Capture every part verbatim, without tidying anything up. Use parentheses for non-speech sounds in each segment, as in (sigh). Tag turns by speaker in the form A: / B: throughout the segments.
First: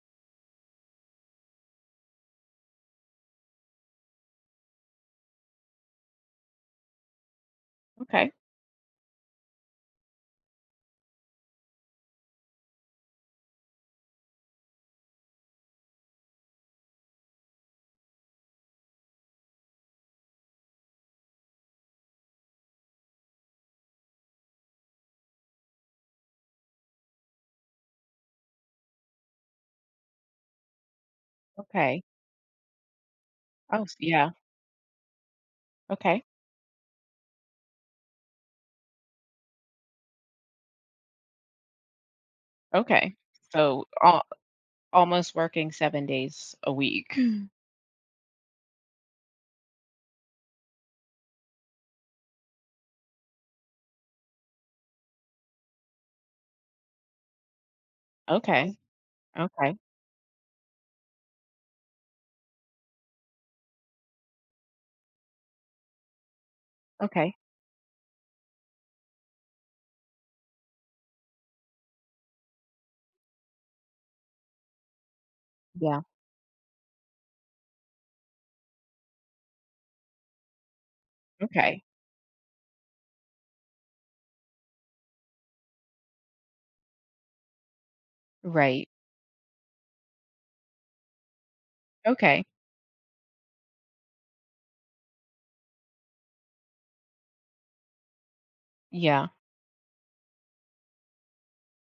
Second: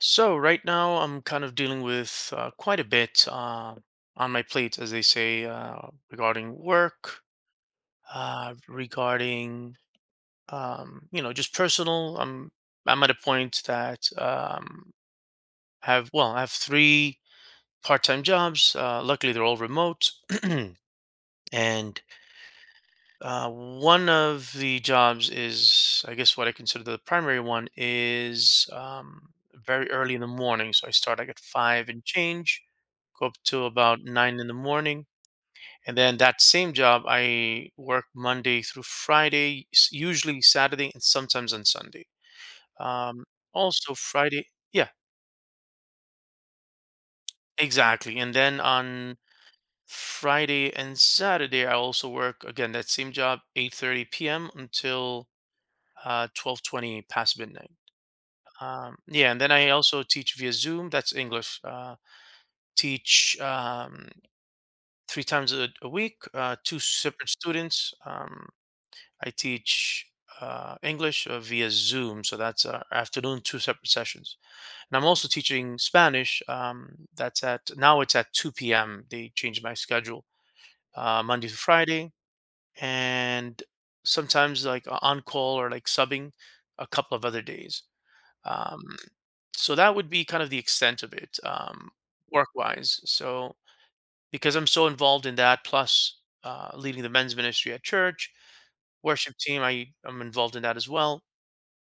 A: So right now I'm kind of dealing with uh, quite a bit uh, on my plate, as they say, uh, regarding work,
B: Okay,
A: uh, regarding um, you know just personal. I'm I'm at a point that um, have well I have three part-time jobs. Uh, luckily, they're all remote, (clears throat) and Uh, one of the jobs is, I guess, what I consider the primary one is um, very early in the morning. So I start like at five
B: okay.
A: and change, go up to
B: Oh, s
A: about
B: yeah,
A: nine in the morning. And then
B: okay,
A: that same job, I work Monday through Friday, s- usually Saturday and sometimes on Sunday.
B: okay.
A: Um,
B: So,
A: also
B: al
A: Friday, yeah,
B: Almost working seven days a week. Mm.
A: exactly. And then on Friday and Saturday, I also work again that same job, eight thirty p m until uh, twelve twenty past midnight.
B: Okay,
A: Um, yeah, and then I
B: okay,
A: also teach via Zoom. That's English. Uh, teach um, three times a, a week, uh, two separate
B: okay.
A: students. Um, I teach uh, English uh, via Zoom, so that's uh, afternoon, two separate sessions. And I'm also teaching
B: Yeah,
A: Spanish. Um, that's at Now it's at two p m. They changed my schedule uh, Monday to
B: okay.
A: Friday, and sometimes like on call or like subbing a couple of other days. Um,
B: Right.
A: so that would be kind of the extent of it um,
B: Okay.
A: work wise. So because I'm so involved in that, plus uh, leading the men's ministry at church,
B: Yeah,
A: worship team, I am involved in that as well.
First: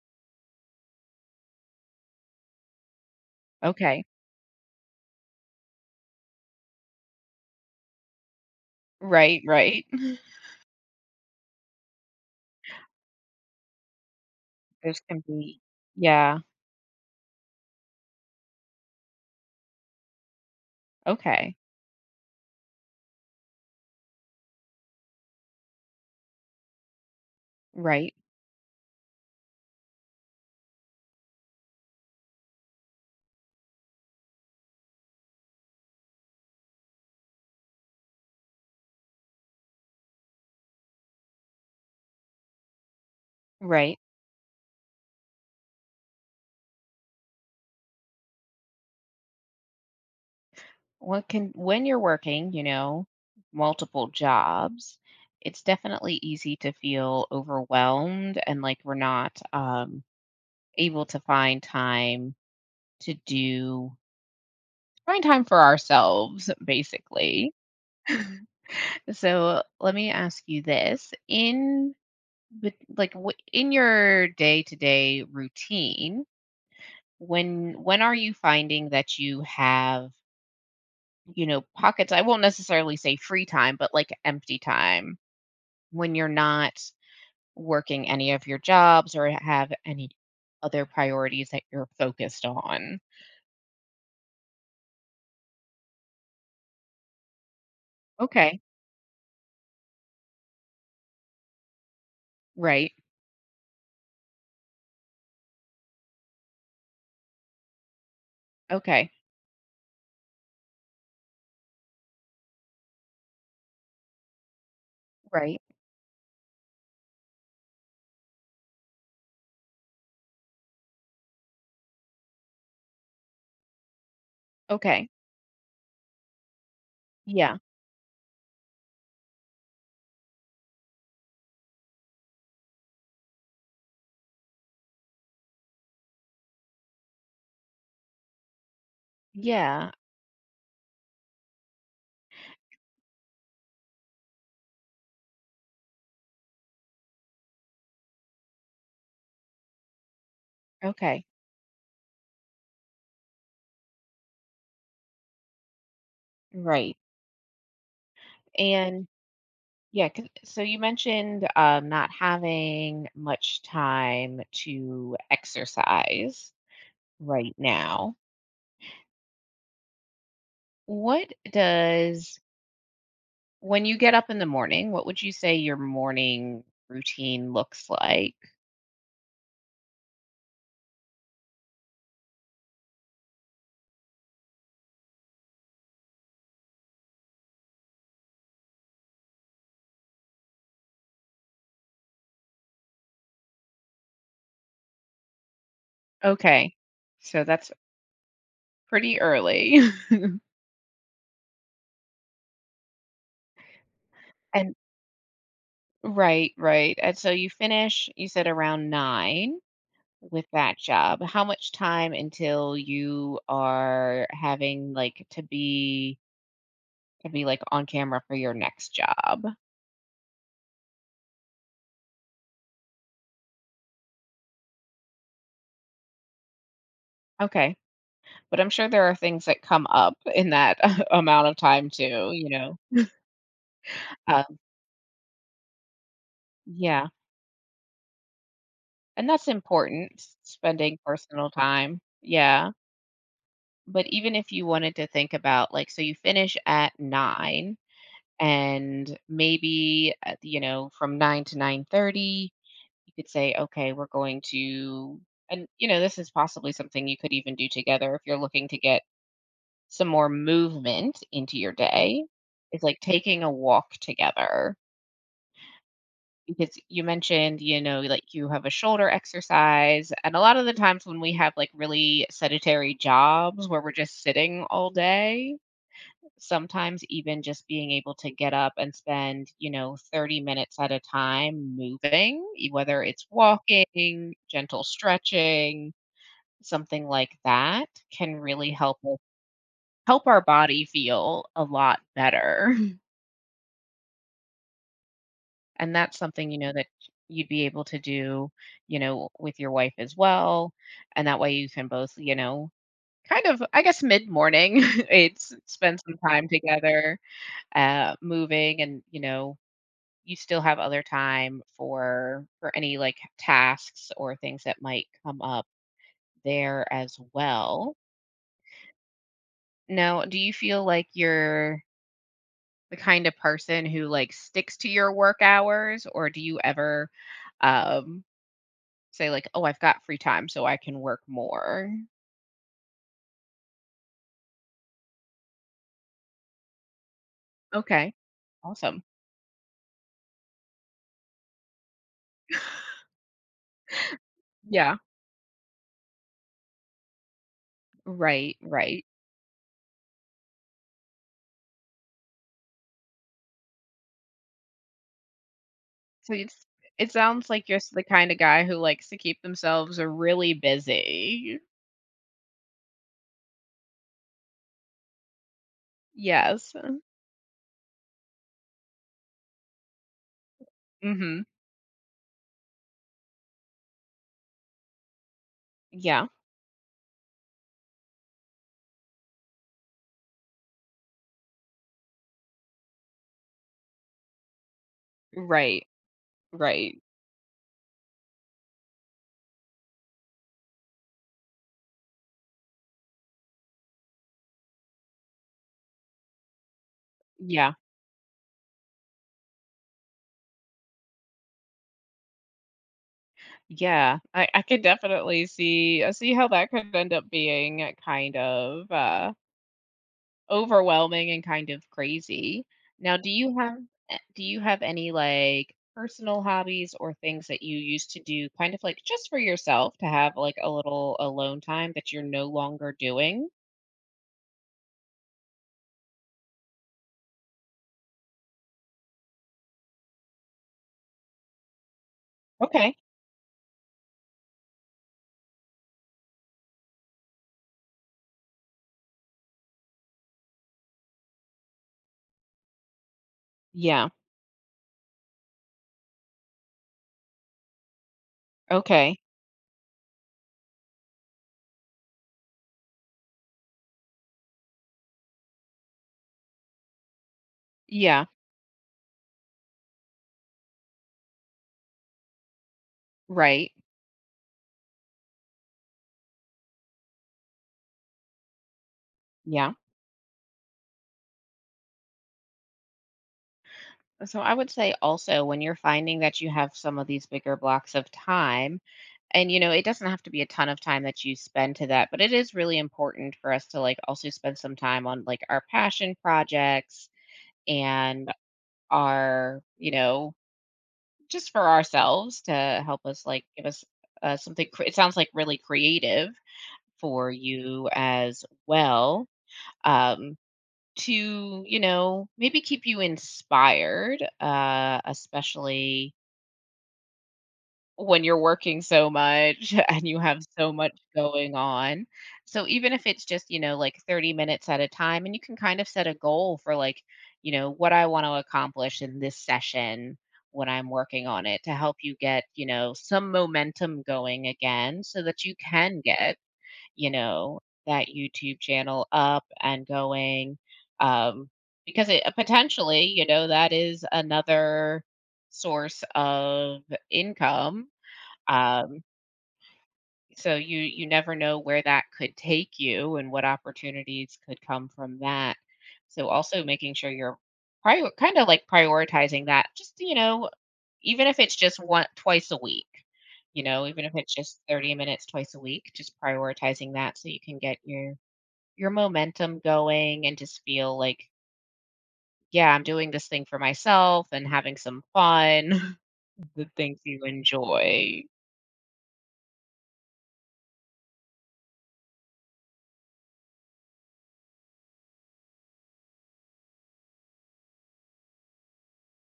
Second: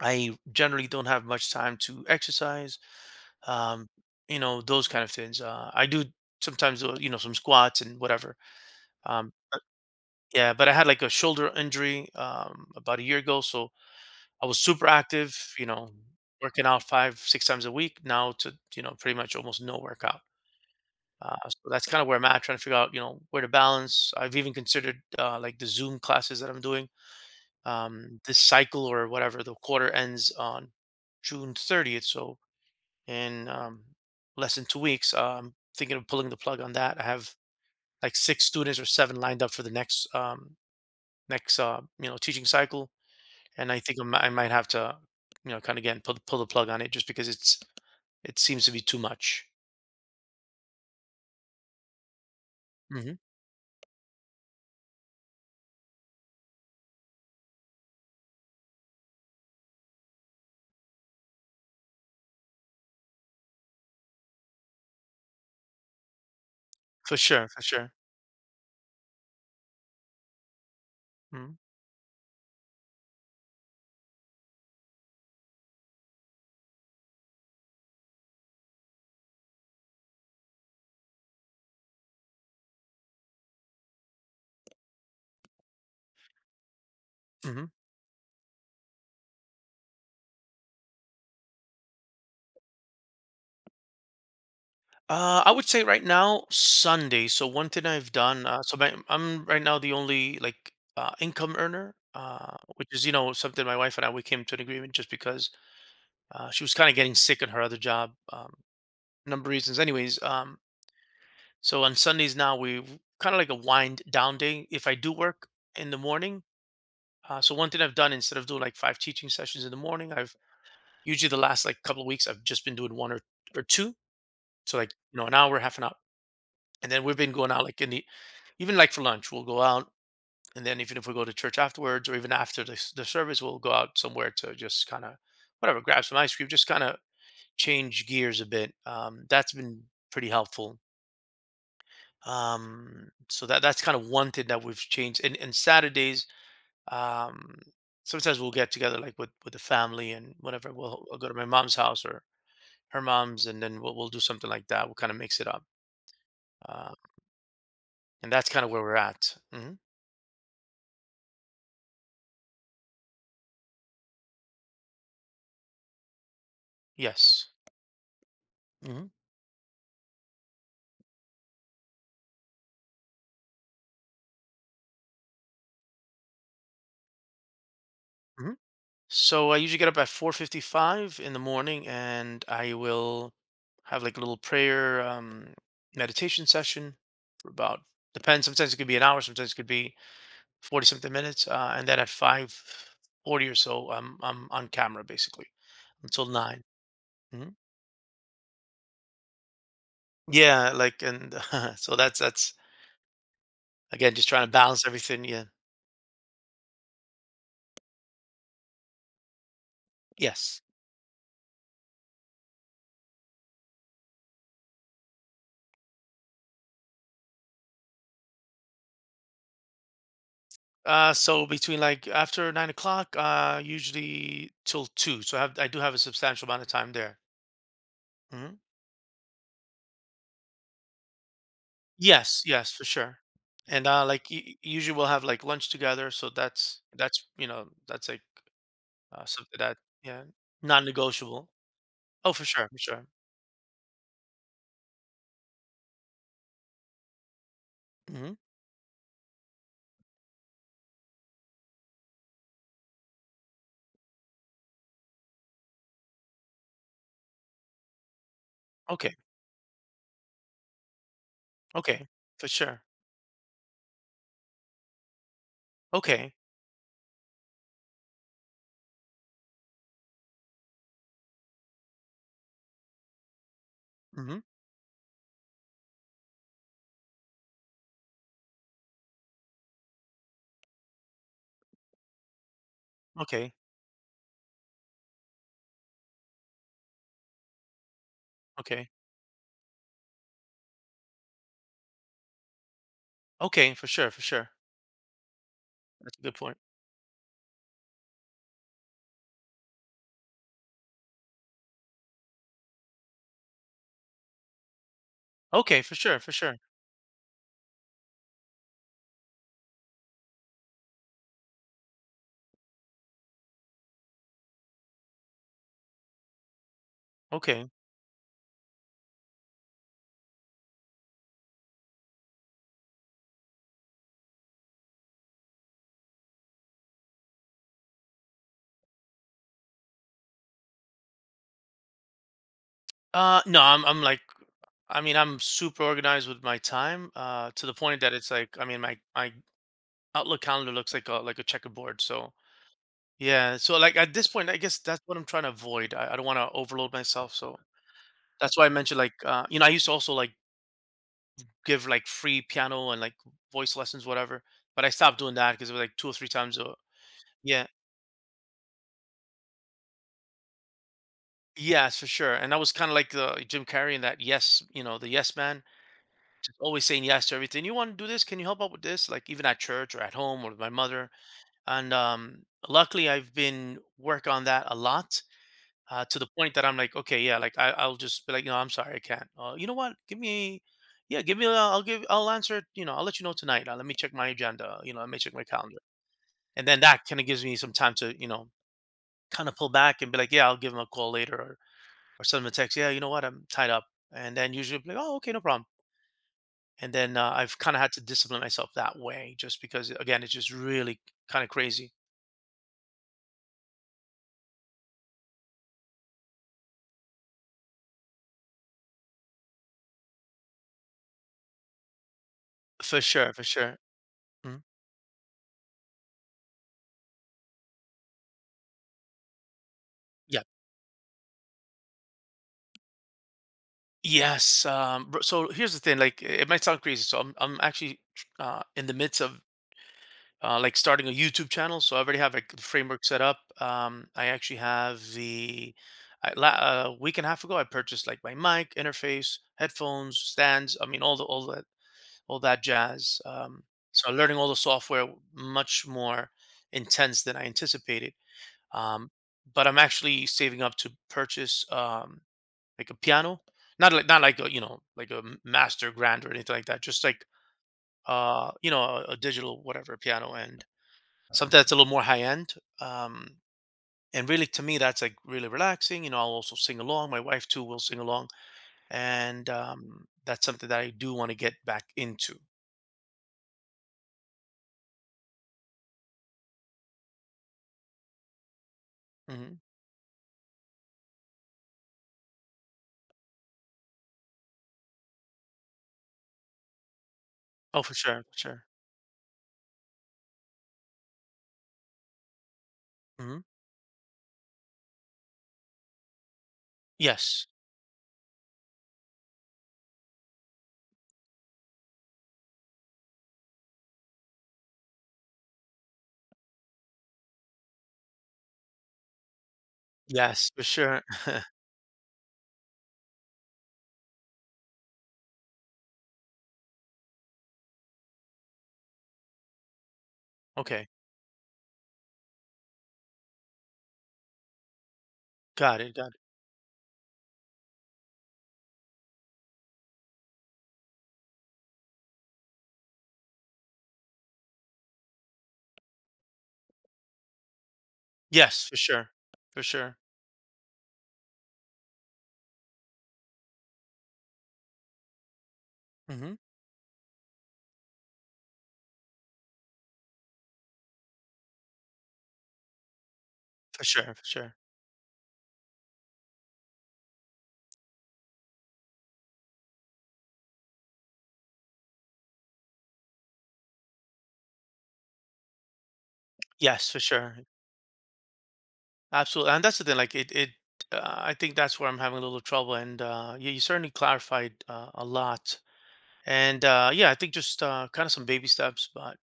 A: I generally don't have much time to exercise. um,
B: okay.
A: you know, those kind of things uh, I do sometimes, uh, you know, some squats and whatever. um,
B: Right, right. (laughs)
A: yeah, but I had like a shoulder injury um, about a year ago. So I was super
B: This can
A: active,
B: be
A: you know,
B: yeah,
A: working out five six times a week, now to, you know, pretty much almost no workout. Uh,
B: okay.
A: so that's kind of where I'm at, trying to figure out, you know, where to balance. I've even considered uh, like the Zoom classes that I'm doing.
B: Right,
A: Um, this cycle or whatever, the quarter ends on June thirtieth. So in um, less than two weeks, uh, I'm thinking of pulling the plug on that. I have like six students or seven lined up for the next um, next uh, you know, teaching cycle, and I think
B: right.
A: I mi- I might have to, you know, kind of again pull the- pull the plug on it just because it's it seems to be too much.
B: What can When you're working, you know,
A: Hmm.
B: multiple jobs, it's definitely easy to feel overwhelmed and like we're not, um, able to find time to do find time for ourselves
A: For sure,
B: basically.
A: for sure.
B: So let me ask you this, in bet like, w in your day-to-day routine, when when are you finding that you have, you know, pockets? I won't necessarily say free time, but like empty time, when you're not
A: Mm-hmm.
B: working any of your jobs or have any other priorities that you're focused on?
A: Uh, I would say right now Sunday. So one thing I've done,
B: Okay.
A: uh, so my, I'm right now the only like uh, income earner, uh, which
B: Right.
A: is, you know, something my wife and I, we came to an agreement just because uh, she was kind of getting sick in her other job, um,
B: Okay.
A: number of reasons. Anyways, um, so on Sundays now we kind of like a wind down day. If I do work
B: Right.
A: in the morning, uh, so one thing I've done, instead of doing like five teaching sessions in the morning, I've usually the last like couple of weeks I've just been doing one or or two. So, like,
B: Okay.
A: you know, an hour, half an hour. And then we've been going
B: Yeah.
A: out, like in the even like for lunch, we'll go out, and then even if we go to church afterwards, or even after the s- the service, we'll go out somewhere to just kind of whatever, grab some ice cream, just kind of change gears a bit. Um, that's been
B: Yeah.
A: pretty helpful. Um, so that that's kind of one thing that we've changed. And and Saturdays, um, sometimes we'll get together like with with the family and whatever. We'll, we'll
B: Okay,
A: go to my mom's house or her mom's, and then we'll we'll do something like that. We'll kind of mix it up. Uh,
B: right.
A: and that's kind of where we're
B: And
A: at. Hmm.
B: yeah, 'cause- so you mentioned um, not having much time to exercise
A: Yes.
B: right now.
A: Mm-hmm.
B: What does, when you get up in the morning, what would you say your morning routine looks like?
A: Mhm. So I usually get up at four fifty-five in the morning, and I will have like a little prayer um meditation session for about, depends, sometimes it could be an hour, sometimes it could be forty something minutes, uh, and then at five forty or so I'm I'm on camera basically until nine.
B: Okay, so
A: Hmm.
B: that's pretty early. (laughs)
A: Yeah, like, and (laughs) so that's that's again just trying to
B: And
A: balance everything, yeah.
B: right, right. And so you finish, you said around nine. With
A: Yes.
B: that job, how much time until you are having, like, to be to be, like, on camera for your next job?
A: Uh, so between like after nine o'clock, uh, usually till two. So I have I do have a substantial amount of time there.
B: Okay,
A: Hmm.
B: but I'm sure there are things that come up in that (laughs) amount of time too,
A: Yes,
B: you
A: yes,
B: know?
A: for sure. And uh, like y- y-
B: Um,
A: usually we'll have like lunch together, so that's
B: yeah,
A: that's you know, that's like uh,
B: and that's
A: something that,
B: important,
A: yeah,
B: s spending
A: non-negotiable.
B: personal time.
A: Oh, for sure,
B: Yeah,
A: for sure.
B: but even if you wanted to think about, like, so you finish at nine,
A: Hmm.
B: and maybe, uh, you know, from nine to nine thirty you could say, okay, we're going to, and you know, this is possibly something you could even do together if you're looking to get
A: Okay,
B: some more movement into your
A: okay,
B: day.
A: for
B: It's
A: sure.
B: like taking a walk together,
A: Okay.
B: because you mentioned, you know, like you have a shoulder exercise. And a lot of the times when we have like really sedentary jobs where we're just
A: Hmm.
B: sitting all day, sometimes even just being able to get up and spend, you know, thirty minutes at a time moving, e- whether it's
A: Okay,
B: walking, gentle stretching, something like that can really
A: okay,
B: help us- help our body feel a lot better. (laughs)
A: okay, for sure, for sure.
B: And that's
A: That's a good
B: something,
A: point.
B: you know, that you'd be able to do, you know, with your wife as well. And that way you can both, you know, kind of I guess mid morning, (laughs) it's
A: Okay, for
B: spend some
A: sure, for
B: time
A: sure.
B: together uh moving, and you know, you still have other time for for any, like, tasks or things that might come up there as
A: Okay.
B: well. Now, do you feel like you're the kind of person who, like, sticks to your work hours, or do you ever, um, say, like, "Oh, I've got free time, so I can work more?"
A: Uh, no, I'm I'm like, I mean, I'm super organized with my time. Uh, to the point
B: Okay.
A: that it's like, I mean, my
B: Awesome.
A: my Outlook calendar looks like a like a checkerboard. So yeah, so, like, at this point, I guess
B: Yeah.
A: that's what I'm trying to avoid. I I don't wanna overload myself, so that's
B: Right,
A: why I mentioned,
B: right.
A: like, uh, you know, I used to also, like, give, like, free piano and, like, voice lessons, whatever, but I stopped doing that because it was, like, two or three
B: So
A: times
B: it's
A: a.
B: it sounds
A: Yeah.
B: like you're the kind of guy who likes to keep themselves really busy.
A: Yes, for sure, and I was kinda like, uh, Jim Carrey in that, yes, you know, the yes man, just
B: Yes.
A: always saying yes to everything. "You wanna do this? Can you help out with this?" Like, even at church or at home or with my mother,
B: Mhm.
A: and, um, luckily, I've been work on that a lot. uh, to
B: Yeah.
A: the point that I'm like, okay, yeah, like I, I'll just be like, no, I'm sorry, I can't. Uh, you know what? Give me, yeah, give me. A, I'll give. I'll answer. It, you know, I'll let you know tonight. Uh, let me check my agenda. You know, let me check my calendar,
B: Right,
A: and then
B: right.
A: that kind of gives me some time to, you know, kind of pull back and be like, yeah, I'll give him a call later or or send him a text. Yeah, you know what? I'm tied up, and then usually be like, oh, okay, no problem. And then uh, I've
B: Yeah,
A: kind of had to discipline myself that way, just because again, it's just really kind of crazy.
B: yeah. I I could definitely see I see how that could end up being kind of, uh, overwhelming and kind of crazy.
A: For
B: Now, do
A: sure, for
B: you have
A: sure.
B: a do you
A: Mhm.
B: have any, like, personal hobbies or things that you used to do kind of, like, just for yourself to have,
A: Yeah.
B: like, a little alone time that you're no longer doing?
A: Yes, um, br so here's the thing, like, it might sound crazy, so I'm I'm actually, uh, in the midst of, uh, like, starting a YouTube channel, so I already have, like, the
B: Okay.
A: framework set up. um, I actually have the I la uh, a week and a half ago, I purchased, like, my mic, interface, headphones, stands, I mean, all the all that all that jazz. um,
B: Yeah.
A: so I'm learning all the software, much more intense than I anticipated. um,
B: Okay.
A: but I'm actually saving up to purchase, um like a piano, not like not like a, you know, like a m- master grand or anything like that. Just like
B: Yeah.
A: uh you know, a, a digital whatever piano, and something that's a little more high end. Um,
B: Right.
A: and really, to me that's like really relaxing. You know, I'll also sing along. My wife too will sing along, and
B: Yeah.
A: um, that's something that I do want to get back into.
B: So I would say also when you're finding that you have some of these bigger blocks of time, and
A: Hmm.
B: you know it doesn't have to be a ton of time that you spend to that, but it is really important for us to like also spend some time on like our passion projects
A: Oh, for sure,
B: and
A: for sure.
B: our, you know, just for ourselves, to help us
A: Hmm.
B: like give us uh, something cre- it sounds like really creative for
A: Yes,
B: you as well, um to you know maybe keep you inspired, uh especially when you're working so much (laughs) and you have
A: yes, for
B: so much
A: sure. (laughs)
B: going on. So even if it's just, you know, like thirty minutes at a time, and you can kind of set a goal for like, you know, what I want to accomplish in this session when
A: Okay,
B: I'm working on it, to help you get, you know, some momentum going again so that you
A: got it,
B: can
A: got it.
B: get, you know, that YouTube channel up and going, um because it uh, potentially, you know, that is another source of income,
A: Yes, for
B: um,
A: sure, for sure.
B: so you you never know where that could take you and what opportunities could come from that. So
A: Hmm.
B: also making sure you're prior kind of like prioritizing that, just you know, even if it's just one twice a week, you
A: For
B: know, even if
A: sure, for
B: it's
A: sure.
B: just thirty minutes twice a week, just prioritizing that so you can get your your momentum going, and just feel like yeah, I'm doing this thing for myself and having some fun, (laughs) the
A: Yes,
B: things
A: for
B: you
A: sure.
B: enjoy
A: Absolutely, and that's the thing. Like it, it. Uh, I think that's where I'm having a little trouble, and uh, you, you certainly clarified uh, a lot. And uh, yeah, I think just uh, kind of some baby steps, but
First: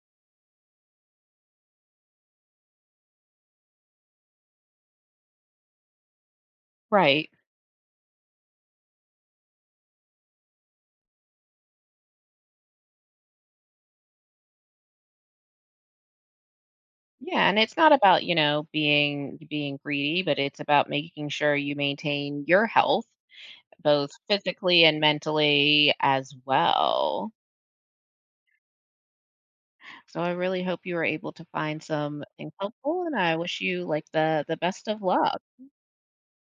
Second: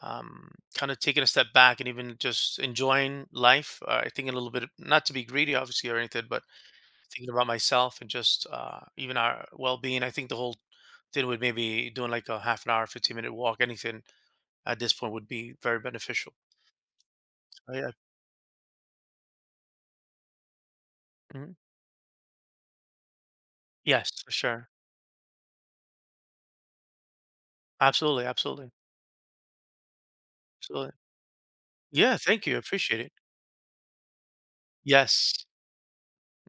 A: um, kind of taking a step back and even just enjoying life. Uh, I think a little bit, not to be greedy, obviously, or anything, but
B: right.
A: thinking about myself and just uh, even our well-being. I think the whole thing would, maybe doing like a half an hour, fifteen-minute walk, anything at this point would be very beneficial.
B: Yeah, and it's
A: I, I,
B: not about, you know, being being greedy, but it's about making
A: mhm.
B: sure you maintain your health, both
A: Yes, for sure.
B: physically and mentally as well.
A: Absolutely, absolutely,
B: So I really hope you
A: absolutely.
B: were able to find
A: Yeah,
B: some
A: thank
B: things
A: you. I appreciate
B: helpful,
A: it.
B: and I wish you like the the best of luck.
A: Yes.